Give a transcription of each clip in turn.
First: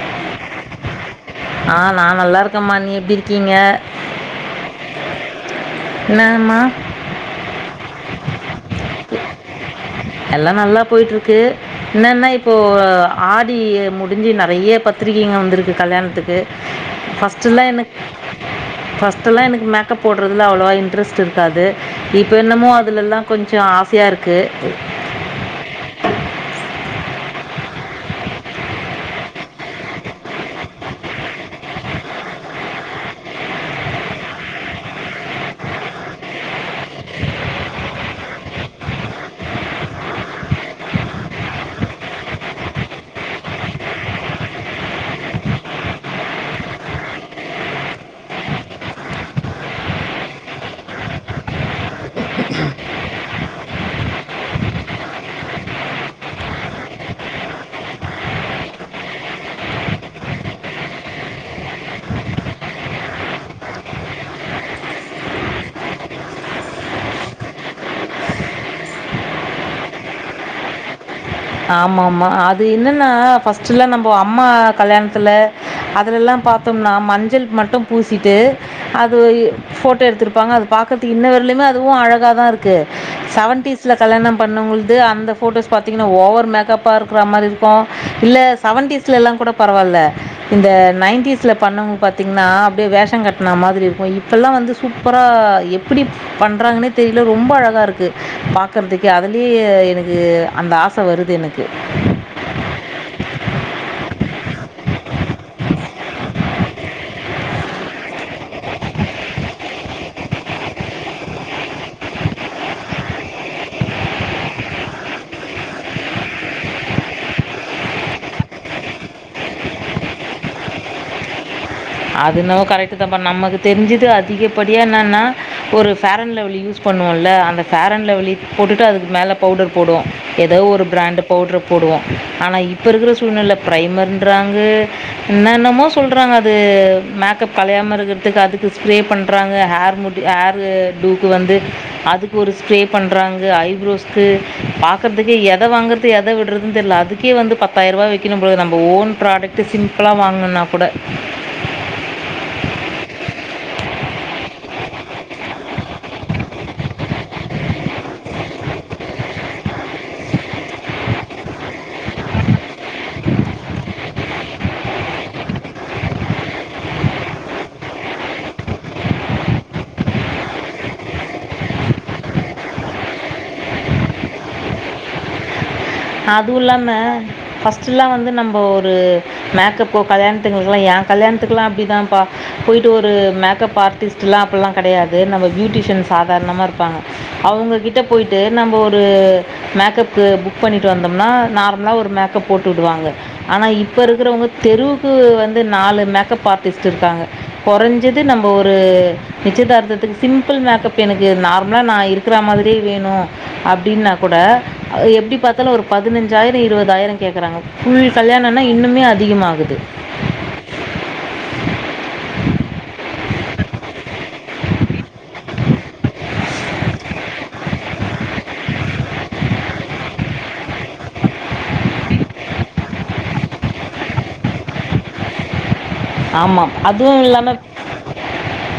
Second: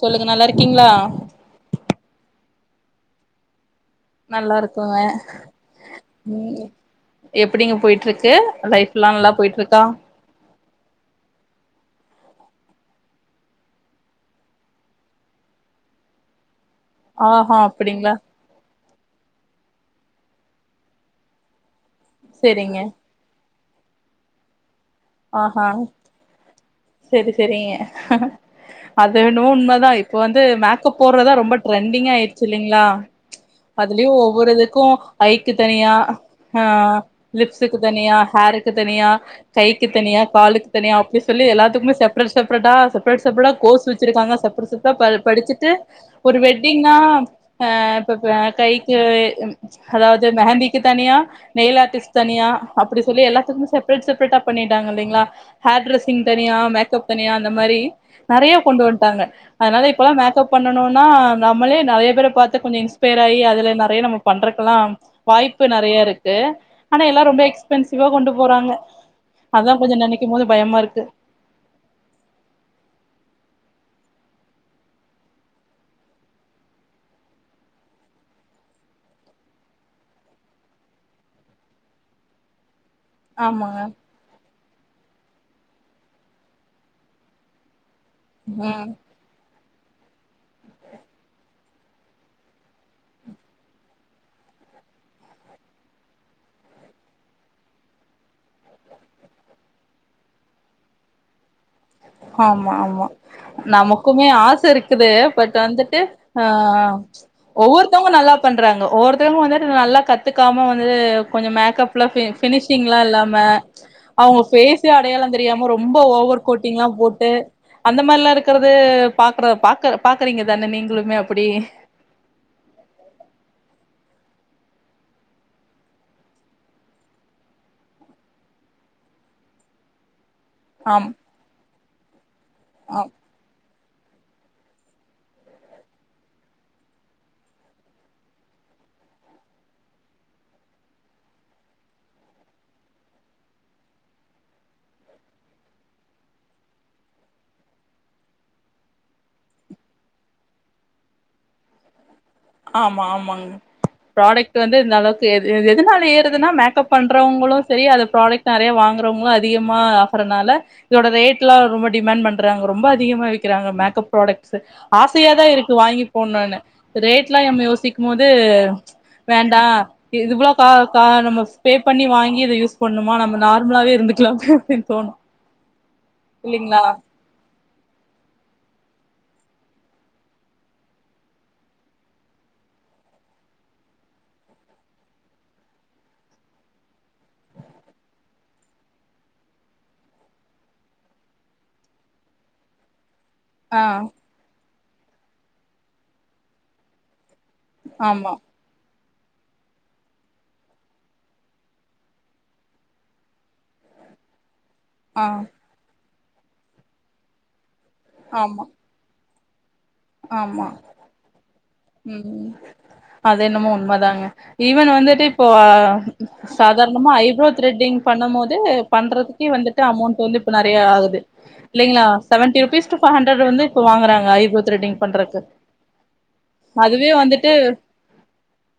சொல்லுங்க நல்லா இருக்கீங்ளா ஆ நா நல்லாருக்கம்மா நீ எப்டி இருக்கீங்க நல்லா இருக்கங்க என்னம்மா ம் எப்டிங்க போயிட்டுருக்கு லைஃப்லா நல்லா போயிட்டுருக்கா எல்லா நல்லா போயிட்ருக்கு என்னன்னா இப்போ ஆடி எ முடிஞ்சி நெறைய பத்திரிகைங்க வந்திருக்கு கல்யாண்த்துக்கு ஆஹா ஃபஸ்ட்டுல்லா எனக் அப்டிங்களா ஃபஸ்ட்டெல்லா எனக்கு மேக்கப் போடுறதுல அவ்ளோவா இன்ட்ரெஸ்ட் இருக்காது இப்போ என்னமோ செரிங்க அதுலெல்லா கொஞ்ச ஆசையா இருக்கு ஆஹா செரி செரிங்க அது என்னவோ உண்மதா இப்ப வந்து மேக்கப் போடுறதா ரொம்ப ட்ரெண்டிங்காயிடுச்சு இல்லைங்ளா அதுலயு ஒவ்வொரு இதுக்கு ஐக்கு தனியா ஹா லிப்ஸ்க்கு தனியா ஹேருக்கு தனியா கை கு தனியா காலுக் தனியா அப்டியே சொல்லி எல்லாத்துக்குமே செப்ரேட் செப்ரேட்டா கோஸ் வச்சிருக்கங்க செப்பர செப் ப்ப ப படிச்சுட்டு ஒரு வெட்டிங்னா ஆ ப்ப பப்ப கைக்கு ம் அதாவ்து மெகந்திக்கு தனியா நெய்ல் ஆர்டிஸ்ட் தனியா அப்டி சொல்லி எல்லாத்துக்குமே செப்ரேட் செப்ரேட்டா பண்ணிட்டாங்க இல்லைங்ளா ஹேர் டிரெஸிங் தனியா மேக்கப் தனியா அந்த மாரி நெறைய கொண்டு வன்ட்டாங்க அதனால இப்பல்லா மேக்கப் பண்ணணுனா நம்மளே நெறைய பேர பாத்து கொஞ்சொ இன்ஸ்பயர் ஆயி அதுல நெறைய நம்ம பண்றக்குலா வாய்ப்பு நெறைய இருக்கு ஆனா எல்லார் ரொம்ப எக்ஸ்பென்சிவா கொண்டு போறாங்க அதா கொஞ்ச நெனைக்கு போது பயமா இருக்கு ஆமாமா அது என்னன்னா ஃபஸ்ட்டுலா நம்போ அம்மா கல்யாணத்துல அதுலல்லா பா தோனா மஞ்சள் மட்டு பூசிட்டு அது ஃபோட்டோ எடுத்துருப்பாங்க அது பாக்கறதுக் இன்ன வர்லயுமே அதுவு அழகாதா இருக் கு ஆமாங்க செவன்டீஸ்ல கல்யண பண்ணவங்கள்து அந்த ஃபோட்டோஸ் பாத்தீங்கனா ஓவர் மேக்கப்பா இருக்குற மாரி இருக்கு இல்ல ம் செவன்டீஸ்லல்லா கூட பரவால்ல இந்த நைன்டிஸ்ல பண்ணவங்க பாத்தீங்கன்னா அப்டியே வேஷங் கட்ன மாதிரி இருக்கு இப் இப்பெல்லா வந்து சூப்பரா எப்டிப் பண்றாங்கன்னே தெரில ரொம்ப அழகா இருக்கு பாக்குறதுக்கே அதுலயே எனக்கு அந்த ஆச வரு து எனக்கு ஆமா ஆமா நமக்குமே ஆச இருக்குது பட் வந்துட்டு அ ஒவ்வொருத்தவங்க நல்லா பண்றாங்க ஒவ்வொருத்தவங்களு வந்து நல்லா கத்துக்காம வந்து கொஞ்ச மேக்கப் ப்பலா பெ ஃபினிஷிங்லா இல்லாம அவங்க ஃபேஸே அடையாளம் தெரியாம ரொம்ப ஓவர் கோட் டிங்ளா போட்டு அந்த மார்லா இருக்கறது பாக்குற பாக்க பாக்குறீங்க தானே நீங்களுமே அப்டி அது என்னவோ கரெக்ட்டுதாப்பா நமக்கு தெரிஞ்சது அதிகப்படியானானா ஒரு ஃபேரன் லவ்லி யூஸ் பண்ணுவோம்ல அந்த ஃபேரன் லவ்லி போட்டுட்டு அதுக்கு மேல பவுடர் போடுவோ எதோ ஒரு ஆம் பிராண்டுப் பவுட்ரப் போடுவோ ஆனா இப்ப ஆம் இருகற சூழ்நெலப் பிரைமர்ன்றாங்கே என்னென்னமோ சொல்றாங்க அ து மேக்கப் கலையாம இருக்றதுக்கு அதுக்கு ஸ்ப்ரே பண்ணுறாங்க ஹேர் முட்டு ஹேரு டூக்கு வந்து அதுக்கு ஒரு ஸ்ப்ரே பண்றாங்க ஐப்ரோஸ்க்கு பாக்கர்துக்கே எத வாங்கர்து எத விட்றதுன் தெர்ல அதுக் கே வந்து பத்தாயிரபா வெக்கிணும் போல நம்ம ஓன்ப்ரோன்டெக்ட்டு சிம்பிளா வாங்னுன்னாக் கூட ஆமா ஆமாங் ப்ராடக்ட்டு வந்து இந்தந்தளவுக்கு எத் எ எதுனால ஏறுதுனா மேக்கப் பண்றவுங்களு செரி அதப் ப்ராடக்ட் நெறைய வாங்றவுங்ளு அதிகமா ஆகறனால இதோட ரேட்லா ரொம்ப டிமண்ட் பண்றாங்க ரொம்ப அதிகமா விக்கறாங்க மேக்கப் ப்ராடக்ட்ஸ்சு ஆசையாதா இருக்கு வாங்கி போண்னுனு ரேட்லா எம் யோசிக்மோது வேண்டா இது போல கா கா நம்ம பெ பண்ணி வாங்கி இத யூஸ் பண்ணுமா நம்ம நார்ம்லாவே இருந்துக்லாம் பி பின் தோணு அதுவு இல்லைங்களா இல்லாம ஃபஸ்ட்டுலா வந்து நம்ப ஒரு மேக்கப்கு கல்யாண்த்துங்கலுக்லா ஏங் கல்யாண்த்துக்லா அப்டிதாப்பா போயிட்டு ஒரு மேக்கப் ஆர்டிஸ்ட் ட்லா அப்புல்லா கெடையாது நம்ம பியூட்டிஷியன் சாதாரணமா இருப்பாங்க அவுங்ககிட்டே போயி்ட்டு நம்ப ஒரு மேக்கப்கு புக் பண்ணிட்டு வந்தம்னா நார்ம்லா ஒரு மேக்கப் போட்டு விடுவாங்க ஆனா ஆ இப்ப இருகறவுங்கத் தெருவுக்கு வந்து நாலு மேக்கப் ஆர்டிஸ்ட் இருக்காங்க கொறஞ்சது ஆமா நம்ம ஒரு ஒரு நிச்சயதார்த்துக்கு சிம்பிள் மேக்கப் எனக்கு நார்மலா நா இருக்கிற மாதிரியே வேணு அப்டின்னாக் கூட ஆ எப்டி பாத்தாலு ஒரு பதினஞ்சாயிரோ இருவதாயிரோ கேக்கறாங்க. ஃபுல் கல்யாணனா ஆமா இன்னுமே அதிகமாகுது ஆமா ம் அது என்னமோ உண்மதாங்க ஈவன் வந்துட்டு இப்போ சாதாரணமா ஐப்ரோ த்ரெட்டிங் பண்ணம்மோது பண்றதுக்கே வந்துட்டு அமௌண்ட் வந்து இப்ப நெறைய ஆகுது இல்லைங்களா seventy rupees to five hundred வந்து இப்ப வாங்கறாங்க ஐப்ரோவ் திரெட்டிங் பண்றக்கு ஆமா அதுவே அதுவு வந்துட்டு இல்லாம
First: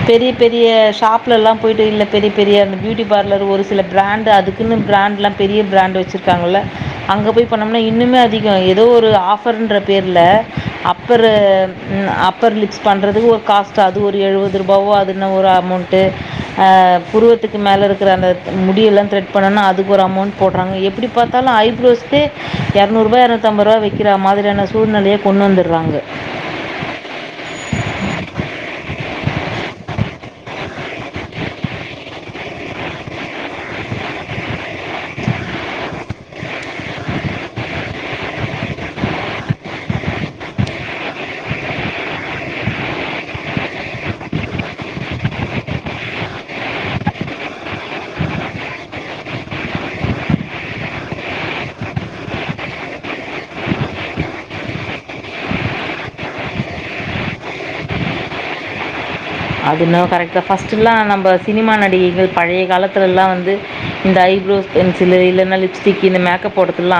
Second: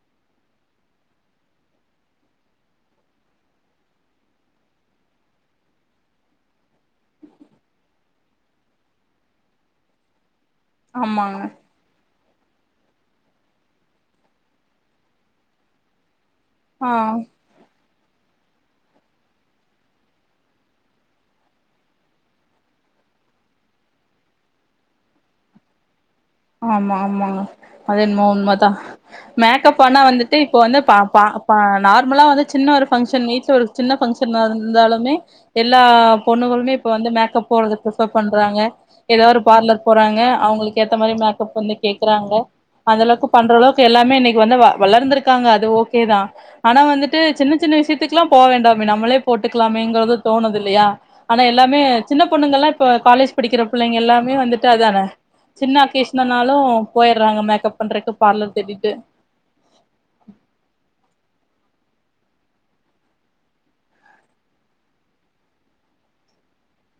பெரிய பெரிய ஷாப்ல எல்லா போயிட்டு இல்ல பெரிய பெரிய அந்த பியூட்டி பார்லர் ஒரு சில பிராண்ட் அதுக் கின்னு பிராண்ட்லா பெரிய பிராண்ட் வெச்சிருக்காங்கல்ல அங்க போய் பண்ணம்னா இன்னுமே அதிகோ எதோ ஒரு ஆஃப் ஃபர்ன்ற பேர்ல அப்பரு ஆமாங்க ன் அப்பர் லிப்ஸ் பண்றதுக்கு ஒரு காஸ்ட்டு அது ஒரு எழுவது ருபாவோ அதுன்ன ஒரு அமௌண்ட் ட்டு அ ஆ புருவுத் துக்கு மேல இருக்கற அந்த முடியெல்லாந் த்ரெட் பண்ணனா அதுக்கு ஒரு அமௌண்ட் போட்றாங்க எப்டி பாத்தாலு ஐப்ரோஸ்க்கே எரநூறுபா எரநூத்தம்பூரா வெக்கிறா மாதிரியான சூழ்நிலைய கொண்டு வந்தர்றாங்க ஆமா ஆமாங்க அது என்மோ உண்மதா மேக்கப் ஆனா வந்துட்டு இப்போ வந்து பா பா பா நார்மலா வந்து சின்ன ஒரு ஃபங்க்ஷன் வீட்ல ஒரு சின்ன ஃபங்க்ஷனா இருந்தாலுமே எல்லா பொண்ணுகளுமே இப்ப வந்து மேக்கப் போறத பிஃபர் பண்றாங்க எதோ ஒரு பார்லர் போறாங்க அவுங்குளுக்கு ஏத்த மாரி மேக்கப் வந்து கேக்கறாங்க அந்தளவுக்கு பண்ற அளவுக்கு எல்லாமே இன்னைக்கு வந்து வ வளர்ந்திருக்காங்க அது ஓகேதா ஆனா வந்துட்டு சின்ன சின்ன விஷ்யத்துக்லாம் போ வேண்டாமே நம்மளே போட்டுக்லாமேங்றது தோணுது இல்லியா ஆனா எல்லாமே சின்னப் பொண்ணுங்கல்லா இப்ப காலேஜ் படிக்கிற புள்ளைங்க எல்லாமே வந்துட்டு அதானே சின்ன அக்கேஷ்னனாலு போயர்றாங்க மேக்கப் பண்றக்கு பார்லர் தேடிட்டு அது என்னவோ கரெக்ட்தா ஃபர்ஸ்ட்டுலா நம்ப சினிமா நடிகைகள் பழைய காலத்லெல்லா வந்து இந்த ஐப்ரோஸ் பென்சிலு இல்லனா லிப்ஸ்டிக்கி இந்த மேக்கப் போடத்துல்லா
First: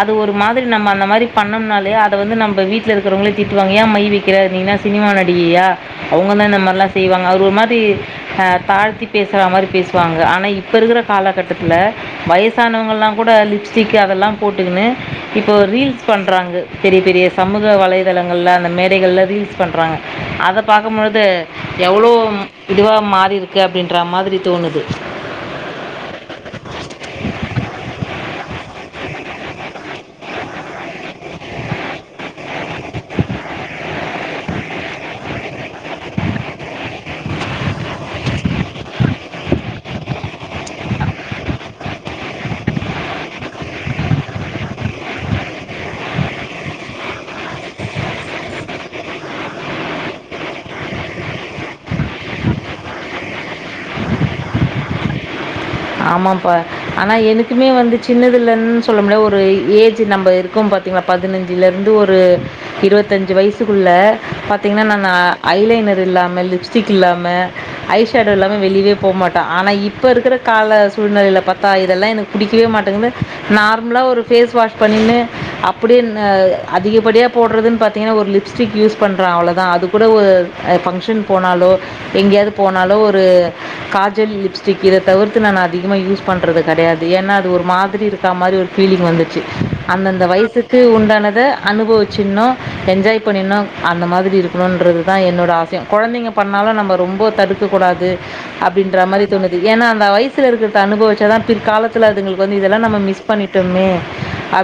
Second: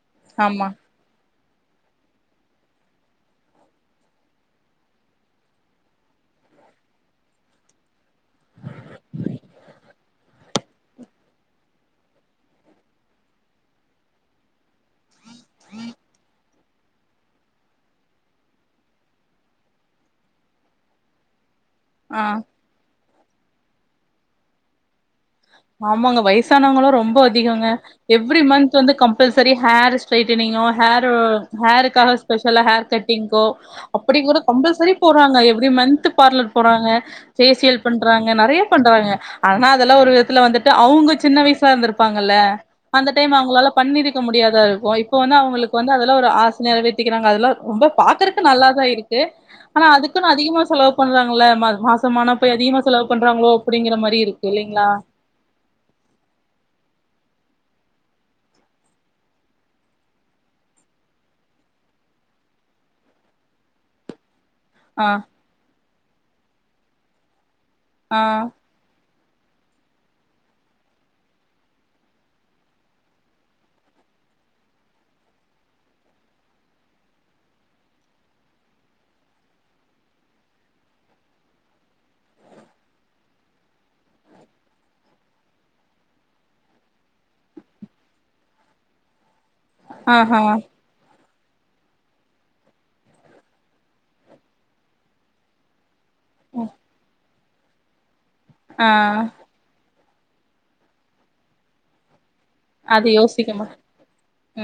அது ஒரு மாதிரி ஆமா நம்ம அந்த மாரிப் பண்ணம்னாலே அத வந்து நம்ப வீட்ல இருக்குறவுங்களே திட்டுவாங்க ஏன் மை வைக்கிற நீ என்ன சினிமா நடிகையா அவுங்கதா இந்த மார்லா செய்வாங்க அது ஒரு மாரி தாழ்த்தி பேசுற மாரி பேசுவாங்க ஆனா இப்ப இருக்கிற காலகட்டத்துல வய வயசானவங்கல்லா கூட லிப்ஸ்டிக் அதெல்லாம் போட்டுக்கணு இப்போ ரீல்ஸ் பண்றாங்க பெரிய பெரிய சமூக வலைதளங்கள்ல அந்த மேடைகள்ல ரீல்ஸ் பண்றாங்க அத பாக்கும்போது எவுளோ ஆ இதுவா மாறிருக்கு அப்டின்ற மாதிரி தோணுது ஆமாங்க வயசானவுங்குளு ரொம்போ அதிகோங்க எவ்ரி மந்த்த் வந்து கம்பல்சரி ஹேர் ஸ்ட்ரைட்டனிங்கோ ஹேர் ஹேருக்காக ஸ்பெஷலா ஹேர் கட்டிங்க்கோ அப்படி கூட கம்பல்சரி போறாங்க எவுரி மன்த்து பார்லர் போறாங்க ஃபேசியல் பண்றாங்க நெறைய பண்றாங்க ஆனா அதெல்லா ஒரு துல வந்துட்டு அவங்க சின்ன வயசுல இருந்துருப்பாங்கல்ல அந்த டைம் அவுங்குளால பண்ணிருக்க முடியாதா இருக்கு இப்ப வந்து அவுங்களுக் வந்து அதெல்லா ஒரு ஆச நெறவே கக்கிறாங்க அதெல்லாம் ரொம்ப பாக்குறதுக்கு நல்லாதான் இருக்கு ஆனா அதுக்குன் அதிகமா செலவு பண்றாங்கள மா மாசமான போய் அதிகமா செலவு பண்றாங்ளோ அப்புடிங்கிற மாரி இரு இல்லைங்ளா ஆமாம்ப்பா ஆனா எனுக்குமே வந்து சின்னதில்லன் சொல்ல முடியாது ஒரு ஏஜு நம்ம இருக்கும் ப பிள்ங்ளா பதினஞ்சுல இருந்து ஒரு இருவத்தஞ்சு வய்சுக்குள்ள பத் ஆ பின்னென்னனா ஐலைனர் இல்லாம லிப்ஸ்டிக் இல்லாம ஐ ஆ ஷேடோ இல்லாம வெளிலே போ மாட்டா ஆனா இப்போ இருக்குற கால சூழ்நெலைல பாத்தா இதெல்லா எனக்கு புடிக்கவே மாட்டேங்குது நார்ம்லா ஒரு ஃபேஸ்வாஷ் பண்ணின்னு அப அப்டினு அதிகப்படியா போடுறதுன் பாத்தீங்கன்னா ஒரு லிப்ஸ்டிக் யூஸ் பண்றன் அவ்ளோதான் அது கூட ஒரு அது ஃபங்க்ஷன் போனாலோ எங்க்யாது போனாலோ ஒரு காஜல் லிப்ஸ்டிக் இத தவிர்த்து நான் அதிக யூஸ் பண்றது கெடையாது ஏனா அது ஒரு மாதிரி இருக்கா மாரி ஒரு ஃபீலிங் வந்துச்சு அந்தந்த ஆஹா வயசுக்கு உண்டானத அனுபவிச்சிட்ணு என்ஜாய் பண்ணிட்ணு அந்த மாதிரி இருக்கணுன்றதுதா என்னோட ஆஸ் கொழந்தைங்க பண்ணாலு நம்ப ரொம்போ தடுக்கக் கூடாது ஆ அப்டின்ற மாரி தோணுது ஏன்னா அந்த வயசுல இருக்கிற அனுபவவிச்ச தான் பிற்கால துல அதுங்களுக்கு வந்து இதெல்லா நம்ம அது மிஸ் யோசிக்க மாட் பண்ணிட்டோமே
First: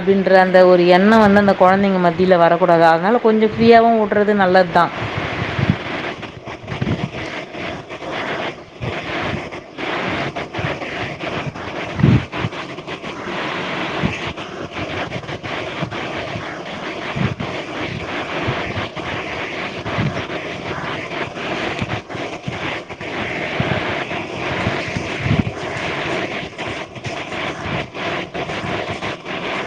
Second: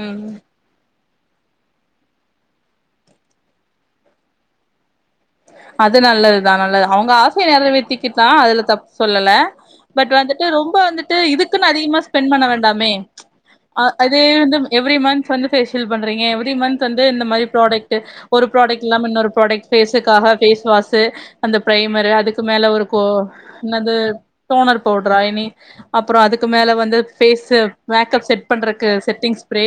ம் அந் அந்த ஒரு எண்ணம் வந்து அந்த கொழந்தைங்க மத்தியில வரக்கூடாது அதனால கொஞ்சம் ஃப்ரீயாவும் உட்றது நல்லது தான் அது நல்லதுதான் நல்லது அவங்க ஆசய நெர வெத்திக்க தான் அதுல தப்பு சொல்லல பட் வந்துட்டு ரொம்ப வந்துட்டு இதுக்குன் அதிகமா ஸ்பெண் பண்ண வேண்டாமே அது வந்து எவுரி மந்த் வந்து ஃபேஷியல் பண்றீங்க எவுரி மந்த் வந்து இந்த மாரி ப்ராடக்ட்டு ஒரு ப்ராடக்ட்ல்மா இன்னொரு ப்ராடக்ட் பேஸீக்காக ஃபேஸ்வாஷு அந்த ப்ரைமரு அதுக்கு மேல ஒரு கோ என்னது தோணர் பவுட்ரா இனி அப்புறோ அதுக்கு மேல வந்து பேஸு மேக்கப் செட் பண்றக்கு செட்டிங் ஸ்ப்ரே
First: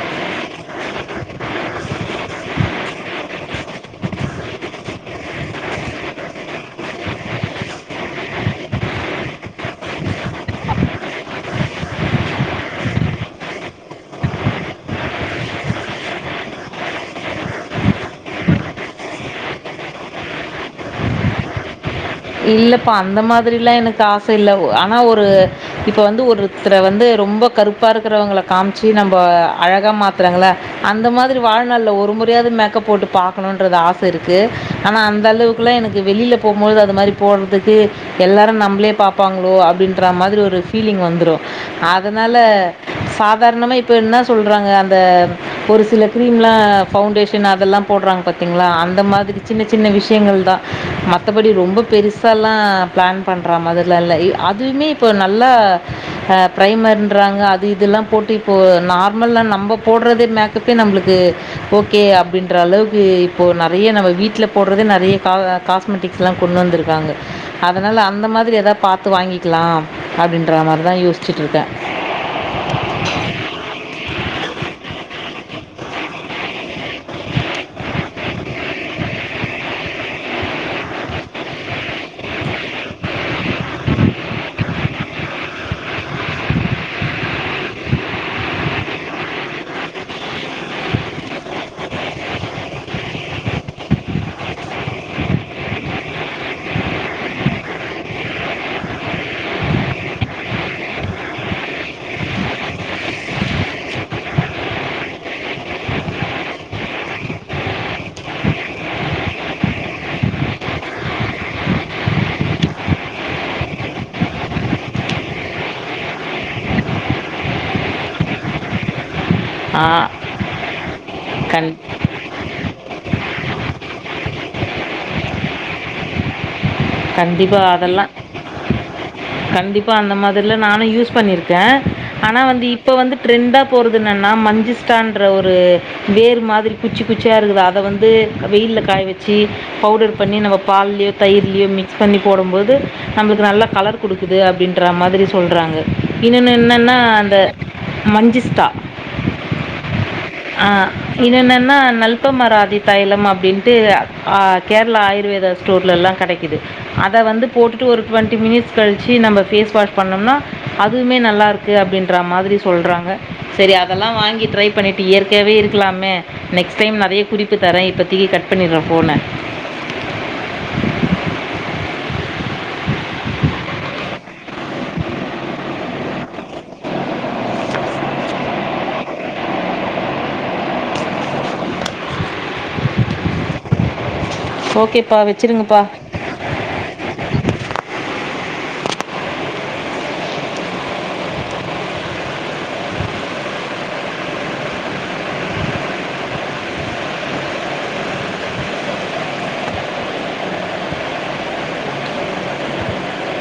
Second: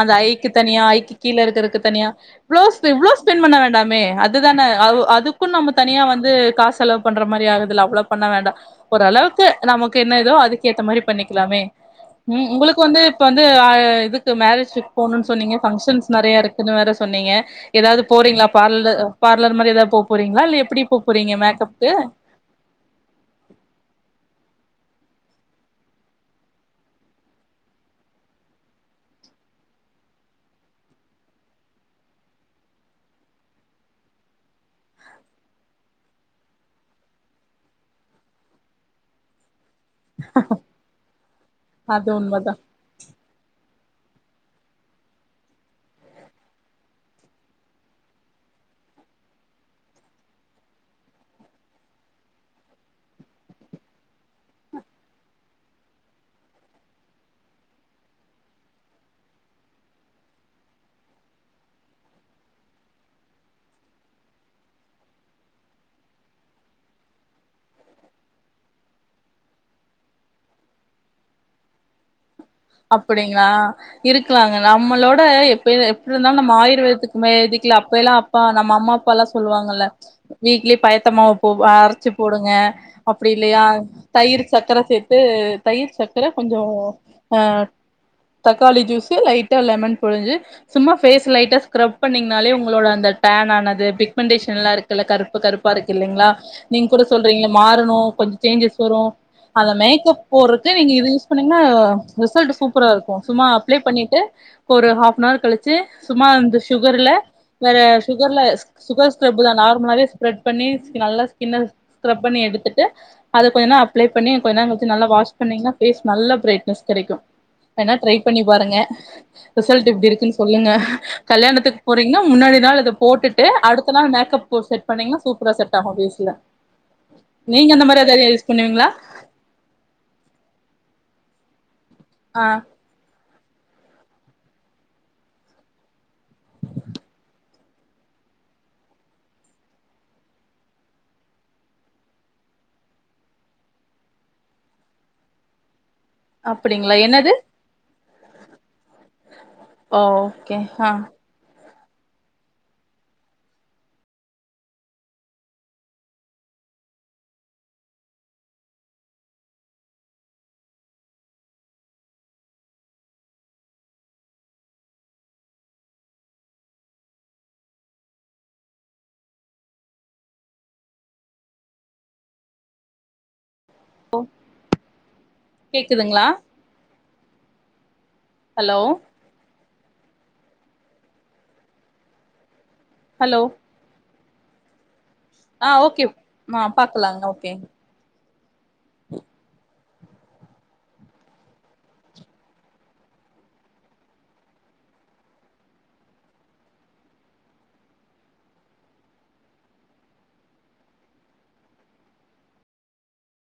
அந்த ஐக்கு தனியா ஐக்கு கீழ இருக்கறக்கு தனியா பிளவுஸ்ல இவ்ளோ ஃபென் பண்ண வேண்டாமே அதுதான அது அதுக்கு நம்ம தனியா வந்து காஸ் செலவு பண்ற மாரி ஆகுதுல அவ்ளோ பண்ண வேண்டா ஓரளவுக்கு நமக்கு என்ன ஏதோ அதுக்கு ஏத்த மாதிரி பண்ணிக்கலாமே ம் உங்ளுக்கு வந்து இப்ப வந்து அ இதுக்கு மேரேஜுக் போணுன் சொன்னீங்க ஃபங்க்ஷன்ஸ் நெறைய இரு க்குனு வேற சொன்னீங்க எதாவது போறீங்ளா பார்ல பார்லர் மாரி எதா போ போறீங்ளா இல்ல எப்டி போ போறீங்க மேக்கப்க்கு இல்லப்பா அந்த மாதிரிலா எனக்கு ஆச இல்ல ஆனா ஒரு இப்ப வந்து ஒருத்ர வந்து ரொம்போ கருப்பா இருக்குறவுங்கள காம்ச்சு நம்ம அழகா மாத்துறாங்கள அந்த மாதிரி வாழ்நாள்ல ஒரு முறையாவது மேக்கப் போட்டு பாக்கணும்ன்றது ஆச இருக்கு ஆனா அந்த அளவுக் அப்புலா எனக்கு வெளில போமோது அது மாரி போறதுக்கு எல்லாரு நம்ளே பாப்பாங்ளோ அப்டின் ட்ற மாதிரி ஒரு ஃபீலிங் வந்துரு அது அதுனால உண்மதா சாதாரணமா இப்ப என்ன சொல்றாங்க அந்த ஒரு சில கிரீம்லா பவுண்டேஷன் அதெல்லாம் போடுறாங்க பாத்தீங்களா அந்த மாதிரி சின்ன சின்ன விஷயங்கள் தான் மத்தபடி ரொம்ப பெருசால்லா பிளான் பண்ற மாரல்லா இல்ல அதுமே இப்போ நல்லா பிரைமர்ன்றாங்க அது இதெல்லா போட்டு இப்போ நார்மல்லா நம்ம போடுறதே மேக் துக்கு நம்பளுக்கு ஓகே அப்படின்ற அளவுக்கு இப்போ நறைய நம்ம வீட்ல போடுறத நறைய காசு மெடிக்ஸ்ல கொண்டு வந்துருக் இருங்க அதனால் அந்த மாதிரி எதாவது பார்த்து வாங்கிக்கலா அப்டின்ற மாரி தா யோசிச்சுட்டு இருக்கே அப்டிங்களா இருக்கலாங்க நம்மளோட எப்ப எப்படிருந்தாலும் நம்ம ஆயுர்வேதத்துக்கு மேதிக்கல அப்ப எல்லாம் நம்ம அப்பா அம்மாவை அப்பா எல்லா சொல்லுவாங்கல்ல வீக்லி பயத்தமாவ போ அரைச்சு போடுங்க அப்படி இல்லையா தயிர் சக்கர சேர்த்து தயிர் சக்கர கொஞ்சோ ஆ தக்காளி ஜூஸு லைட்டா லெமன் புழிஞ்சி சும்மா பேஸ் லைட்டா ஸ்கிரப் பண்ணீங்கனாலே உங்களோட அந்த டான் ஆனது பிக்மெண்டேஷ எல்லாம்க்கு கல கருப்பு கருப்பா இருக்கு இல்லைங்களா நீங்க கூட சொல்றீங்கள மாறணும் கொஞ்சோ சேஞ்சஸ் வரும் அந்த மேக்கப் போறக்கு நீங்க இது யூஸ் பண்ணீங்கன்னா ரிசல்ட் சூப்பராக இருக்கும் சும்மா அப்ளை பண்ணிட்டு ஒரு ஹாஃப்னவர் கழிச்சு சும்மா அந்த சுகர்ல வேற சுகர்ல சுகர் ஸ்கரப் தா நார்மலாவே ஸ்ப்ரெட் பண்ணி நல்லா ஸ்கின் ஸ்கரப் பண்ணி எடுத்துட்டு அத கொஞ்ச நேரம் அப்ளை பண்ண கொஞ்ச நேரம் கழிச்சி நல்ல வாஷ் பண்ணீங்கன்னா பேஸ் நல்ல பிரைட்னஸ் கடைக்கும் வேனா ட்ரை பண்ணி பாருங்க ரிசல்ட் எப்டிருக்குன்னு சொல்லுங்க கண் கல்யாணத்துக்கு போறீங்கனா முன்னாடி நாள் இதை போட்டுட்டு அடுத்த நாள் மேக்கப் செட் பண்ணீங்கன்னா சூப்பரா செட் ஆகுஃபேஸ்லன்றட்ட நீங்க அந்த மாதிரி எதாவது யூஸ் பண்ணீங்களா கண்டிப்பா அந்த மாதிரிலாம் நானும் யூஸ் பண்ணிருக்கேன் ஆனா ஆ வந்து இப் இப்போ வந்து ட்ரெண்டண்டா போறது என்னென்னா மஞ்சிஸ்டான்ற ஒரு வேர் மாதிரி குச்சி குச்சியா இருக்குது அத வந்து வெயில்ல காய வச்சு பவுடர் பண்ணி நம்ம பால்லயோ தயிர்லயும் மிக்ஸ் பண்ணி போடும்போது நம்மளுக்கு நல்லா கலர் கொடுக்குது அப்படின்ற மாதிரி சொல்கிறாங்க இன்னொன்னு அப்டிங்களா என்னன்னா என்னது அந்த மஞ்சிஸ்டா ஓகே ஆஹ இன்னு என்னென்னா நல்பமராதி தைலம் அப்படின்ட்டு கேரளா ஆயுர்வேதா ஸ்டோர்லலாம் கடக்கிது அத வந்து போட்டுட்டு ஒரு டுவெண்ட்டி மினிட்ஸ் கழிச்சு நம்ம ஃபேஸ் வாஷ் பண்ணோம்னா அதுவுமே நல்லாயிருக் கு அப்படின்ற மாதிரி சொல்கிறாங்க செரி அதெல்லாம் வாங்கி ட்ரை பண்ணிவிட்டு இயற்காவே இருக்கலாமே நெக்ஸ்ட் டைம் நறைய குறிப்பு தரேன் இப்பத்திக்கு கட் பண்னிடுறேன் போன ஒ கேக்குதுங்களா ஹலோ ஹலோ ஓகே பவி ஆ ஓகே ஆ பாக்கலாங்க ஓகேங்